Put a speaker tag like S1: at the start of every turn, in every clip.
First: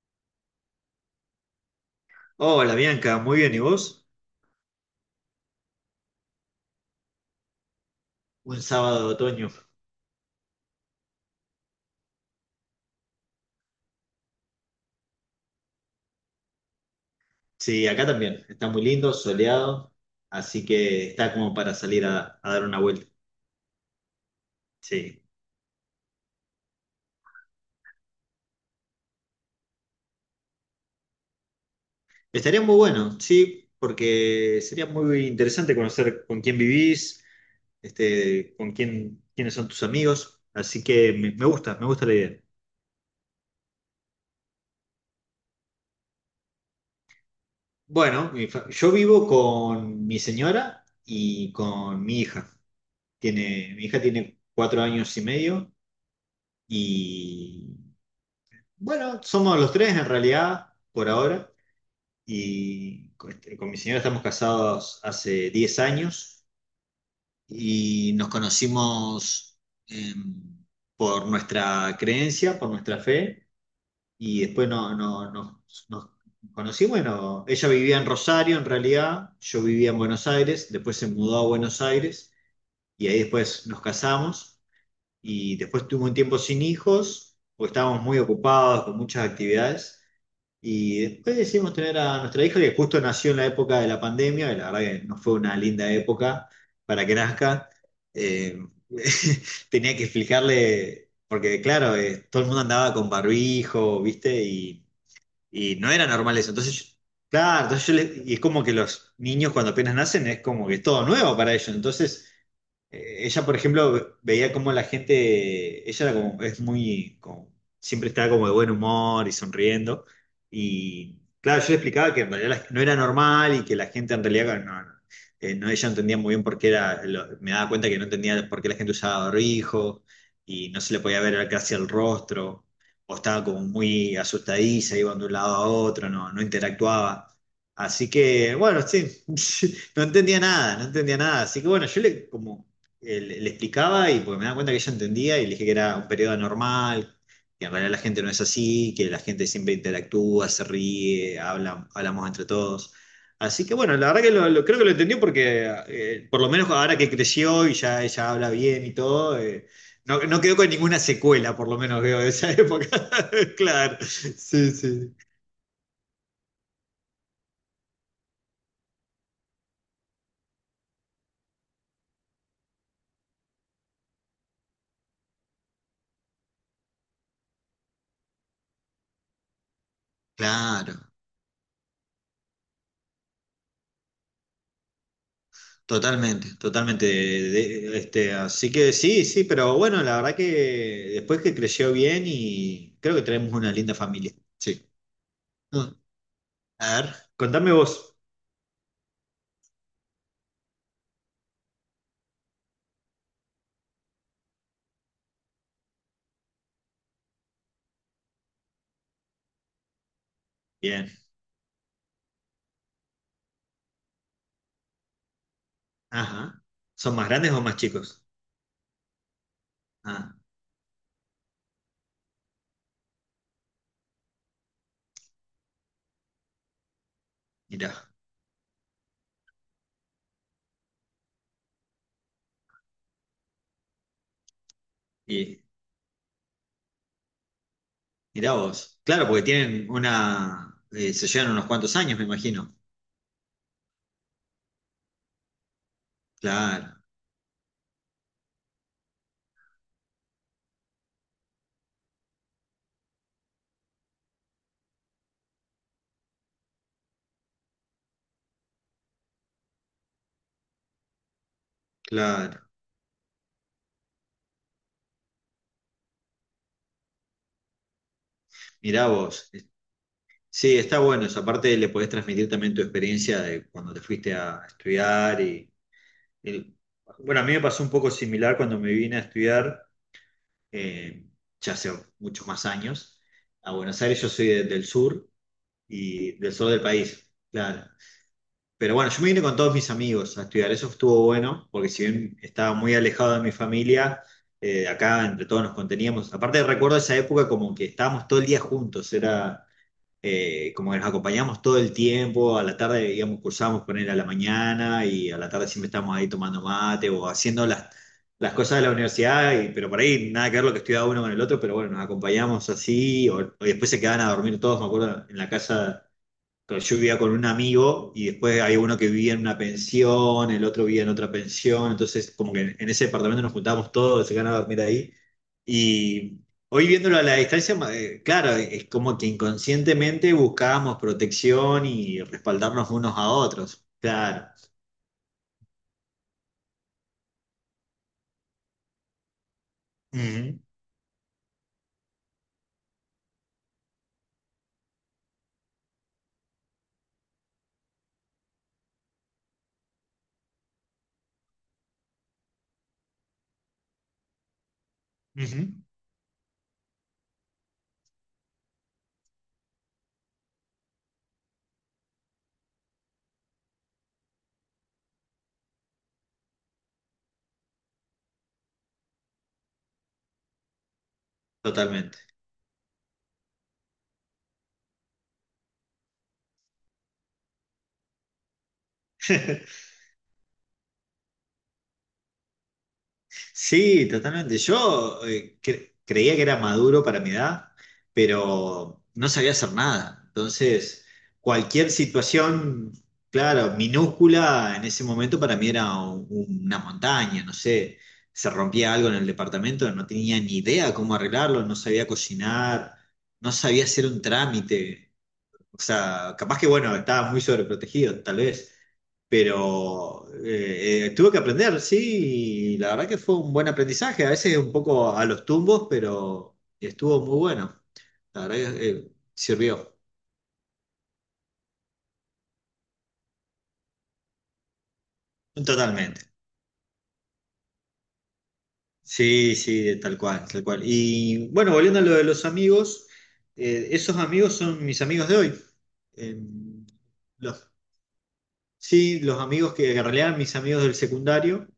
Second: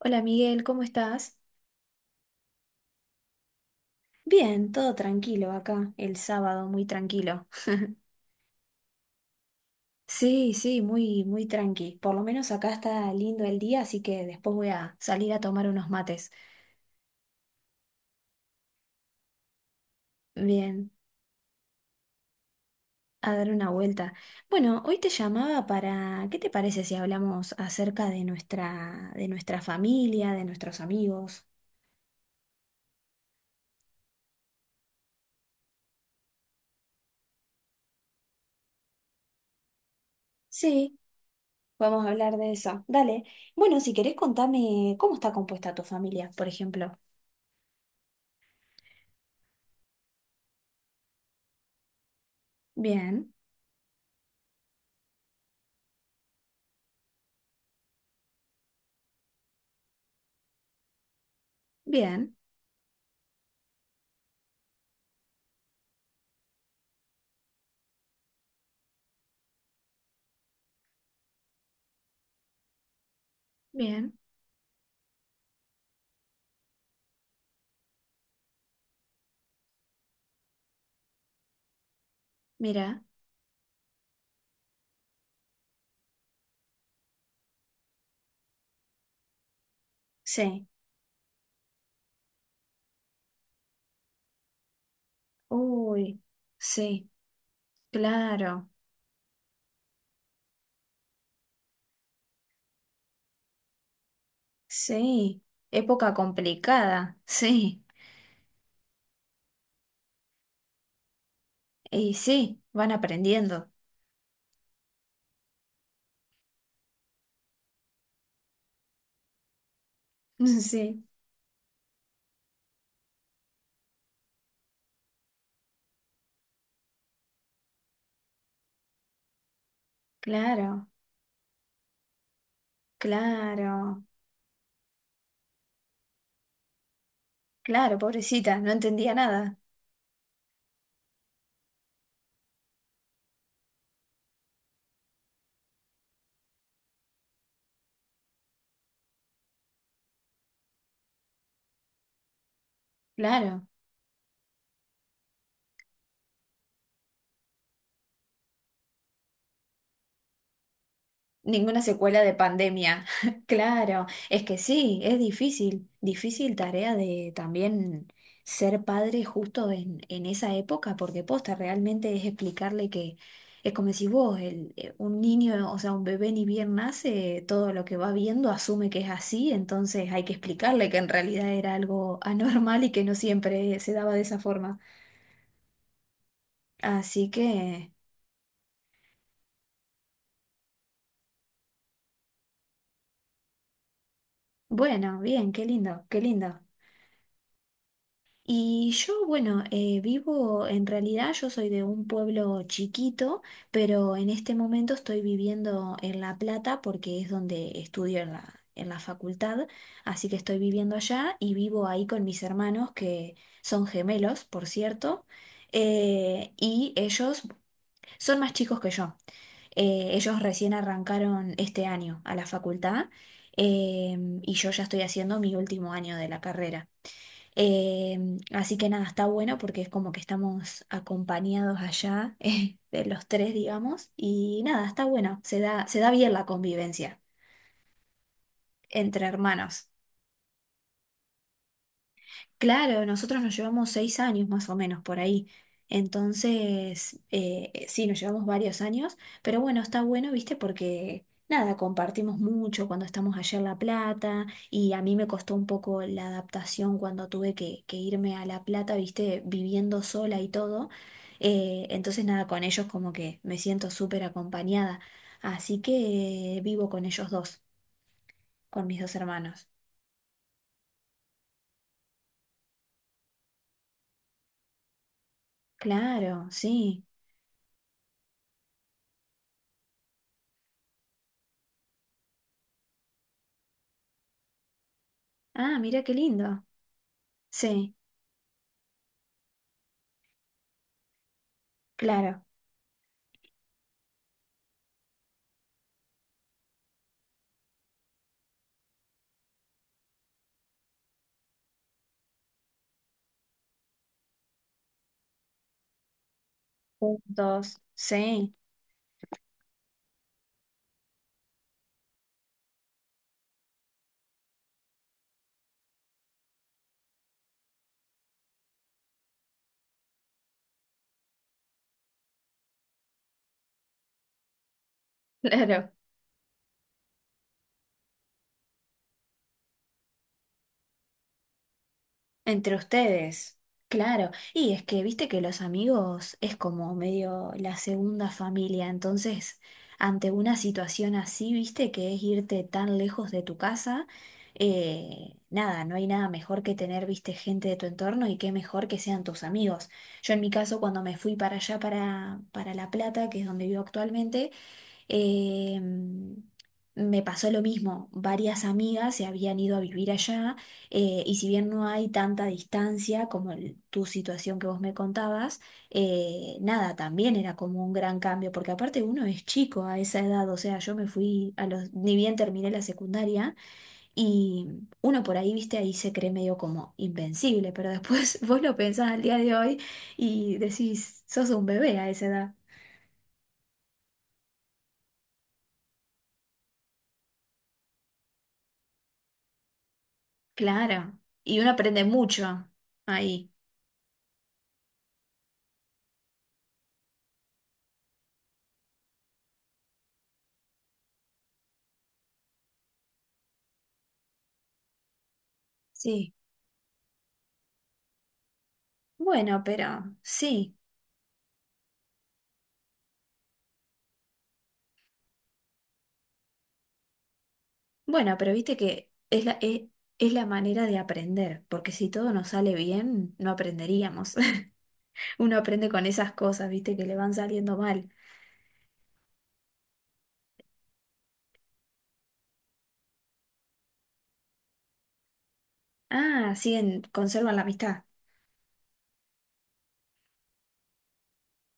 S1: Hola Miguel, ¿cómo estás?
S2: Hola Bianca, muy bien, ¿y vos?
S1: Bien, todo tranquilo acá, el sábado, muy tranquilo.
S2: Un sábado de otoño.
S1: Sí, sí, muy, muy tranqui. Por lo menos acá está lindo el día, así que después voy a salir a tomar unos mates.
S2: Sí, acá también, está muy lindo, soleado, así
S1: Bien,
S2: que está como para salir a dar una vuelta.
S1: a dar una vuelta. Bueno, hoy te
S2: Sí,
S1: llamaba para, ¿qué te parece si hablamos acerca de nuestra familia, de nuestros amigos?
S2: estaría muy bueno, sí, porque sería muy interesante conocer con quién vivís, con quién, quiénes son tus amigos, así
S1: Sí,
S2: que me, me gusta, me
S1: vamos
S2: gusta
S1: a
S2: la
S1: hablar
S2: idea.
S1: de eso. Dale. Bueno, si querés contame cómo está compuesta tu familia, por ejemplo.
S2: Bueno, yo vivo con mi señora y con mi hija.
S1: Bien,
S2: Mi hija tiene 4 años y medio. Y Bueno, somos los tres en realidad, por ahora.
S1: bien,
S2: Y con mi señora estamos casados hace 10 años y nos conocimos em, por nuestra creencia, por nuestra fe.
S1: bien.
S2: Y después nos conocimos. Bueno, ella vivía en Rosario en realidad, yo vivía en Buenos Aires, después se mudó a Buenos Aires
S1: Mira.
S2: y ahí después nos casamos. Y después tuve un tiempo sin hijos, porque estábamos muy ocupados con muchas actividades.
S1: Sí,
S2: Y después decidimos tener a nuestra hija que justo nació en la época de la pandemia, y la verdad que no fue una linda
S1: uy,
S2: época para
S1: sí,
S2: que nazca. Eh,
S1: claro,
S2: tenía que explicarle, porque claro, todo el mundo andaba con barbijo, ¿viste? Y,
S1: sí,
S2: y no era
S1: época
S2: normal eso. Entonces,
S1: complicada,
S2: claro,
S1: sí,
S2: entonces y es como que los niños cuando apenas nacen es como que es todo nuevo para ellos.
S1: y
S2: Entonces,
S1: sí, van
S2: ella, por
S1: aprendiendo,
S2: ejemplo, veía como la gente, ella era como, es muy, siempre estaba como de buen humor y sonriendo.
S1: sí,
S2: Y claro, yo le explicaba que en realidad no era normal y que la gente en realidad no, ella no entendía muy bien por qué era, me daba cuenta que no entendía por qué la gente usaba barbijo y no
S1: claro,
S2: se le podía ver casi el rostro, o estaba como
S1: claro,
S2: muy asustadiza, iba de un lado a otro, no interactuaba.
S1: claro,
S2: Así que,
S1: pobrecita, no
S2: bueno,
S1: entendía
S2: sí,
S1: nada,
S2: no entendía nada, no entendía nada. Así que bueno, yo le como le explicaba y porque me daba cuenta que ella entendía y le dije que era un periodo anormal, que en realidad la gente no es así, que la gente siempre interactúa, se ríe, habla, hablamos entre todos.
S1: claro.
S2: Así que bueno, la verdad que creo que lo entendió porque por lo menos ahora que creció y ya ella habla bien y todo, no quedó con ninguna secuela, por lo
S1: Ninguna
S2: menos veo
S1: secuela
S2: de
S1: de
S2: esa época.
S1: pandemia.
S2: Claro,
S1: Claro, es que
S2: sí,
S1: sí,
S2: sí.
S1: es difícil, difícil tarea de también ser padre justo en esa época, porque posta realmente es explicarle que es como decís vos, un niño, o sea, un bebé ni bien nace, todo lo que va viendo asume que es así, entonces hay que explicarle
S2: Claro.
S1: que en realidad era algo anormal y que no siempre se daba de esa forma.
S2: Totalmente, totalmente.
S1: Así que,
S2: Así que sí, sí, pero bueno, la verdad que después que creció bien y creo que tenemos una linda familia. Sí.
S1: bueno, bien, qué
S2: Ah,
S1: lindo, qué lindo.
S2: a ver, contame vos.
S1: Y yo, bueno, vivo, en realidad yo soy de un pueblo chiquito, pero en este momento estoy viviendo en La Plata porque es donde estudio en la facultad, así que estoy viviendo
S2: Bien.
S1: allá y vivo ahí con mis hermanos que son gemelos, por cierto,
S2: Ajá.
S1: y
S2: ¿Son más
S1: ellos
S2: grandes o más chicos?
S1: son más chicos que yo. Eh,
S2: Ah,
S1: ellos recién arrancaron este año a la facultad, y yo ya estoy haciendo mi último año de la carrera.
S2: mirá.
S1: Así que nada, está bueno porque es como que estamos acompañados allá, de los tres, digamos, y nada, está bueno, se
S2: Y,
S1: da, se da bien la convivencia
S2: mirá vos.
S1: entre
S2: Claro, porque
S1: hermanos.
S2: tienen se llevan unos cuantos años, me imagino.
S1: Claro, nosotros nos llevamos 6 años más o menos por ahí.
S2: Claro,
S1: Entonces, sí, nos llevamos varios años, pero bueno, está bueno, ¿viste? Porque nada, compartimos mucho cuando estamos allá en La Plata y a mí me costó un poco la adaptación cuando tuve que, irme a La Plata, ¿viste? Viviendo sola y todo. Entonces, nada, con
S2: claro.
S1: ellos como que me siento súper acompañada. Así que vivo con ellos dos, con mis
S2: Mirá
S1: dos
S2: vos.
S1: hermanos.
S2: Sí, está bueno. Esa parte le podés transmitir también tu experiencia de cuando te fuiste a estudiar y
S1: Claro,
S2: el-
S1: sí.
S2: bueno, a mí me pasó un poco similar cuando me vine a estudiar, eh, ya hace muchos más años, a Buenos Aires. Yo soy del sur
S1: Ah, mira qué
S2: y del
S1: lindo.
S2: sur del país, claro.
S1: Sí.
S2: Pero bueno, yo me vine con todos mis amigos a estudiar. Eso estuvo bueno, porque si bien
S1: Claro,
S2: estaba muy alejado de mi familia, acá entre todos nos conteníamos. Aparte recuerdo esa época como que estábamos todo el día juntos, era como que nos acompañamos todo el tiempo, a la tarde, digamos, cursábamos con él a la mañana y a la tarde siempre estábamos ahí tomando mate o haciendo
S1: juntos,
S2: las
S1: sí,
S2: cosas de la universidad, pero por ahí nada que ver lo que estudiaba uno con el otro, pero bueno, nos acompañamos así, o después se quedaban a dormir todos, me acuerdo, en la casa, pero yo vivía con un amigo y después había uno que vivía en una pensión, el otro vivía en otra pensión, entonces como que en ese departamento nos juntábamos todos, se ganaba dormir ahí.
S1: claro,
S2: Y hoy viéndolo a la distancia, claro, es como que inconscientemente buscábamos protección y
S1: entre
S2: respaldarnos unos a
S1: ustedes,
S2: otros,
S1: claro.
S2: claro.
S1: Y es que viste que los amigos es como medio la segunda familia, entonces ante una
S2: Ujú,
S1: situación así, viste que es irte tan lejos de tu casa, nada, no hay nada mejor que tener, viste, gente de tu entorno y qué mejor que sean tus amigos. Yo en mi caso, cuando me fui para allá, para La Plata, que es donde vivo actualmente.
S2: ujú.
S1: Eh, me pasó lo mismo, varias amigas se habían ido a vivir allá, y si bien no hay tanta distancia como tu situación que vos me contabas, nada, también era como un gran cambio, porque aparte uno es chico a esa edad, o sea, yo me fui ni
S2: Totalmente.
S1: bien terminé la secundaria, y uno por ahí, viste, ahí se cree medio como invencible, pero después vos lo pensás al día de hoy y decís, sos un bebé a esa edad.
S2: Sí, totalmente. Yo creía que era maduro para mi edad, pero no sabía hacer nada. Entonces,
S1: Claro, y uno
S2: cualquier
S1: aprende mucho
S2: situación,
S1: ahí.
S2: claro, minúscula en ese momento para mí era una montaña, no sé, se rompía algo en el departamento, no tenía ni idea cómo arreglarlo, no sabía cocinar, no sabía hacer un trámite. O
S1: Sí,
S2: sea, capaz que bueno, estaba muy sobreprotegido, tal vez,
S1: bueno, pero
S2: pero
S1: sí,
S2: tuve que aprender, sí, y la verdad que fue un buen aprendizaje, a veces un poco a los tumbos, pero estuvo muy bueno.
S1: bueno,
S2: La
S1: pero
S2: verdad
S1: viste
S2: que
S1: que es la, e-
S2: sirvió.
S1: es, la manera de aprender, porque si todo nos sale bien, no aprenderíamos. Uno aprende con
S2: Totalmente.
S1: esas cosas, viste, que le van saliendo mal.
S2: Sí, sí, tal cual, tal cual. Y bueno, volviendo a lo de los amigos, esos amigos son mis amigos de hoy.
S1: Ah,
S2: Em,
S1: siguen, conservan la
S2: los,
S1: amistad.
S2: sí, los amigos que en realidad eran mis amigos del secundario.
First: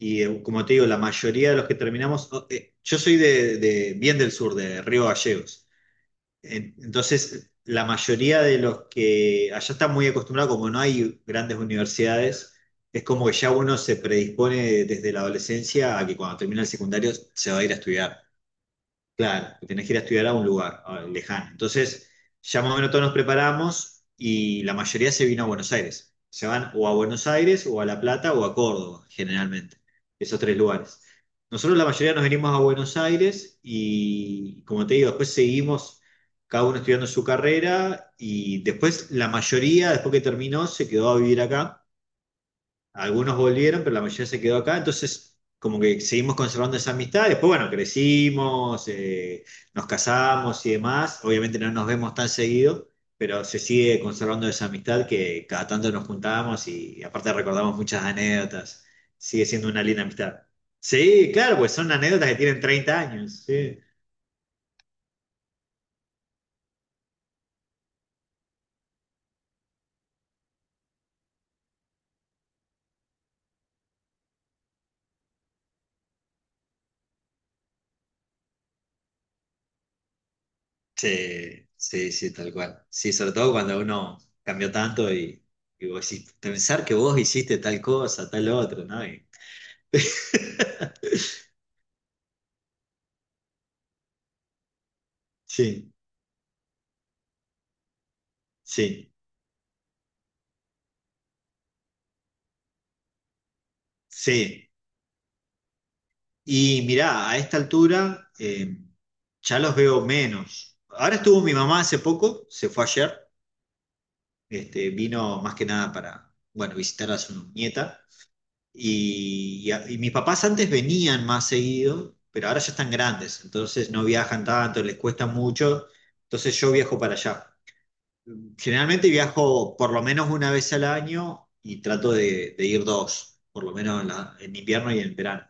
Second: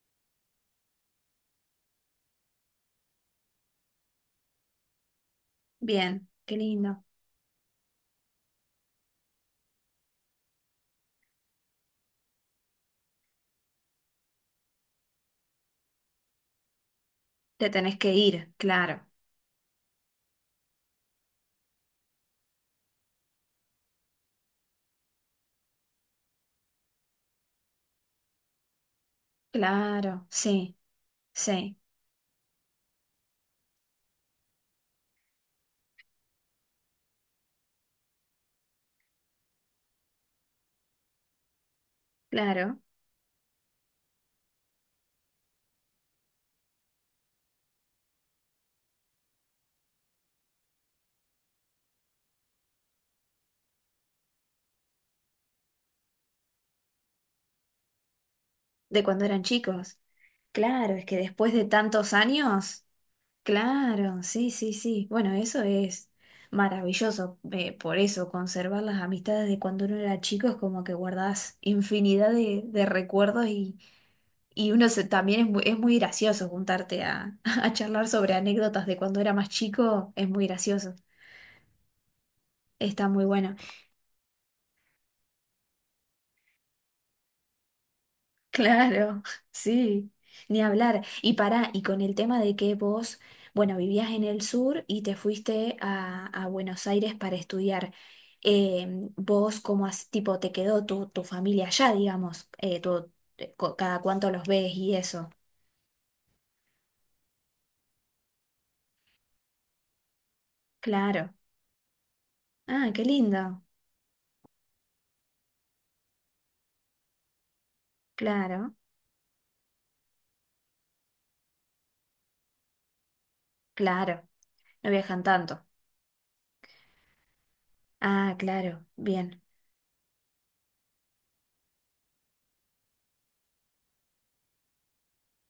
S2: Y como te digo, la mayoría de los que terminamos, yo soy de, bien del sur, de Río Gallegos.
S1: Bien, qué lindo.
S2: Entonces, la mayoría de los que allá están muy acostumbrados, como no hay grandes universidades, es como que ya uno se predispone desde la adolescencia a que cuando termina el secundario se va a
S1: Te
S2: ir a
S1: tenés que
S2: estudiar.
S1: ir, claro,
S2: Claro, tenés que ir a estudiar a un lugar lejano. Entonces, ya más o menos todos nos preparamos y la mayoría se vino a Buenos Aires. Se van o a Buenos Aires o a La Plata o a Córdoba, generalmente,
S1: claro,
S2: esos tres
S1: sí,
S2: lugares. Nosotros
S1: sí,
S2: la mayoría nos venimos a Buenos Aires y, como te digo, después seguimos cada uno estudiando su carrera y después la mayoría, después que terminó, se quedó a vivir acá.
S1: claro.
S2: Algunos volvieron, pero la mayoría se quedó acá, entonces como que seguimos conservando esa amistad. Después, bueno, crecimos, nos casamos y demás. Obviamente no nos vemos tan seguido, pero se sigue conservando esa amistad que cada tanto nos juntábamos y, aparte recordamos muchas anécdotas.
S1: De cuando eran
S2: Sigue siendo una
S1: chicos.
S2: linda amistad.
S1: Claro, es que
S2: Sí,
S1: después
S2: claro,
S1: de
S2: pues son
S1: tantos
S2: anécdotas que tienen
S1: años.
S2: 30 años. Sí,
S1: Claro, sí, sí, sí. Bueno, eso es maravilloso. Por eso, conservar las amistades de cuando uno era chico es como que guardás infinidad de, recuerdos, y uno también es muy gracioso juntarte a, a charlar sobre anécdotas de cuando era más chico. Es muy gracioso.
S2: sí, sí, sí, tal cual.
S1: Está
S2: Sí,
S1: muy
S2: sobre todo
S1: bueno.
S2: cuando uno cambió tanto y vos decís, pensar que vos hiciste tal cosa, tal otro, ¿no?
S1: Claro, sí, ni hablar. Y para y con el tema de que vos, bueno, vivías en el sur y te fuiste
S2: Sí,
S1: a, Buenos Aires para estudiar, eh,
S2: sí,
S1: vos como tipo te quedó tu familia allá, digamos, cada cuánto los
S2: sí.
S1: ves y eso.
S2: Y mirá, a esta altura ya los veo menos. Ahora
S1: Claro.
S2: estuvo mi mamá hace poco, se fue
S1: Ah, qué
S2: ayer,
S1: lindo.
S2: vino más que nada para, bueno, visitar a su nieta.
S1: Claro,
S2: Y mis papás antes venían más seguido, pero ahora ya están grandes, entonces no
S1: claro.
S2: viajan tanto,
S1: No
S2: les
S1: viajan
S2: cuesta
S1: tanto.
S2: mucho, entonces yo viajo para allá.
S1: Ah, claro,
S2: Generalmente
S1: bien,
S2: viajo por lo menos una vez al año y trato de ir dos, por lo menos en invierno y en verano.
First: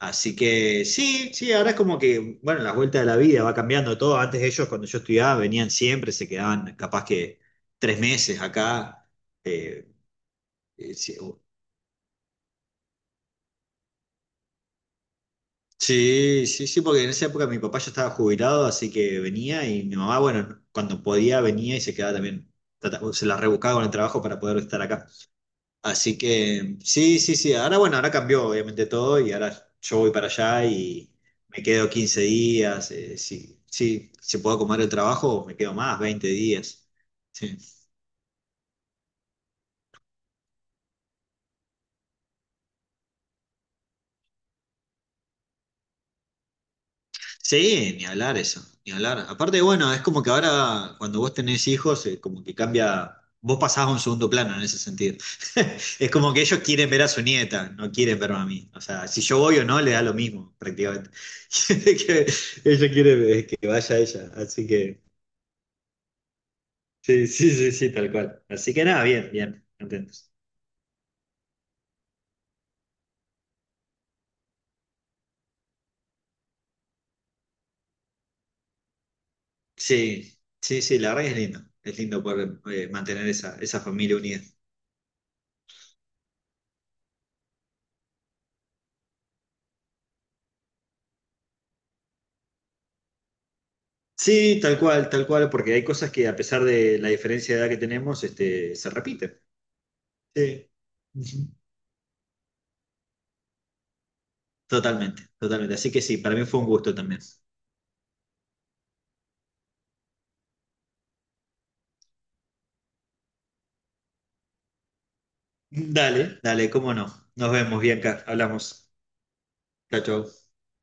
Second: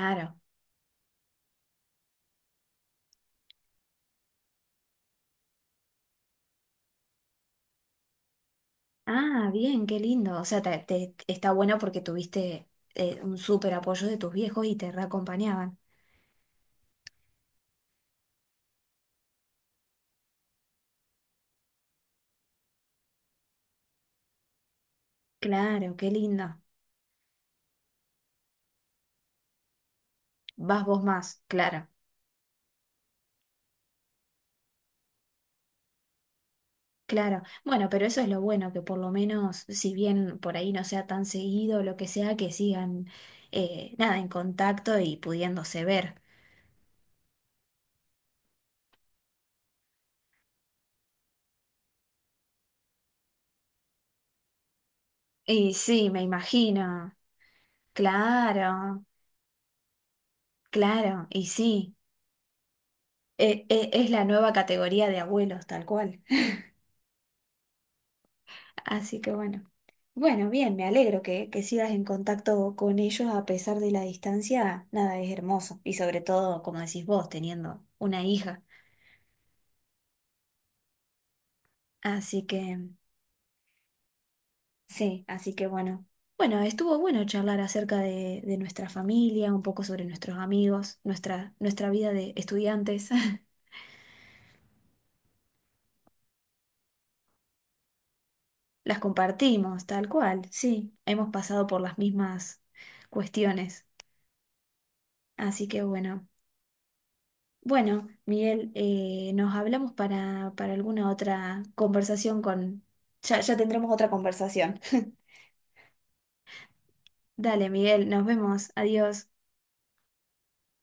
S2: Así que sí, sí, ahora es como que, bueno, las vueltas de la vida va cambiando todo. Antes ellos, cuando yo estudiaba, venían siempre, se quedaban capaz que 3 meses acá.
S1: Ah, bien,
S2: eh,
S1: qué lindo. O sea, te,
S2: sí,
S1: está bueno porque tuviste un súper apoyo de tus viejos y te reacompañaban.
S2: sí, sí, sí, porque en esa época mi papá ya estaba jubilado, así que venía y mi mamá, bueno, cuando podía venía y se quedaba también. Se la rebuscaba con el trabajo para poder estar acá.
S1: Claro, qué
S2: Así
S1: lindo.
S2: que sí, sí, sí. Ahora bueno, ahora cambió obviamente todo y ahora yo voy para allá
S1: Vas vos
S2: y
S1: más,
S2: me
S1: claro,
S2: quedo 15 días. Sí, sí, si puedo comer el trabajo, me quedo más, 20 días.
S1: claro.
S2: Sí.
S1: Bueno, pero eso es lo bueno, que por lo menos, si bien por ahí no sea tan seguido, lo que sea, que sigan, nada, en contacto y pudiéndose ver.
S2: Sí, ni hablar eso, ni hablar. Aparte, bueno, es como que ahora cuando vos tenés hijos, como que cambia, vos pasás a un segundo plano en ese sentido.
S1: Y sí,
S2: Es
S1: me
S2: como que ellos quieren ver a
S1: imagino.
S2: su nieta, no quieren verme a mí. O
S1: Claro,
S2: sea, si yo voy o no, le da lo mismo, prácticamente.
S1: claro, y sí.
S2: Que Ella quiere
S1: E-
S2: que
S1: e-
S2: vaya
S1: es la
S2: ella,
S1: nueva
S2: así que...
S1: categoría de abuelos, tal cual.
S2: Sí, sí, sí, sí, tal cual. Así que nada,
S1: Así
S2: bien,
S1: que bueno.
S2: bien, contentos.
S1: Bueno, bien, me alegro que, sigas en contacto con ellos a pesar de la distancia. Nada, es hermoso. Y sobre todo, como decís vos, teniendo una hija.
S2: Sí, sí, sí, la verdad que es lindo. Es lindo
S1: Así
S2: poder
S1: que,
S2: mantener esa, familia unida.
S1: sí, así que bueno. Bueno, estuvo bueno charlar acerca de, nuestra familia, un poco sobre nuestros amigos, nuestra vida de estudiantes.
S2: Sí, tal cual, porque hay cosas que a pesar de la diferencia de edad que tenemos, se
S1: Las
S2: repiten.
S1: compartimos, tal cual,
S2: Sí.
S1: sí. Hemos
S2: Ujú.
S1: pasado por las mismas cuestiones.
S2: Totalmente,
S1: Así
S2: totalmente.
S1: que
S2: Así que sí,
S1: bueno.
S2: para mí fue un gusto también.
S1: Bueno, Miguel, nos hablamos para, alguna otra conversación con... Ya, ya tendremos otra conversación.
S2: Dale, dale, cómo no. Nos
S1: Dale,
S2: vemos,
S1: Miguel, nos
S2: Bianca,
S1: vemos.
S2: hablamos.
S1: Adiós.
S2: Chao, chao.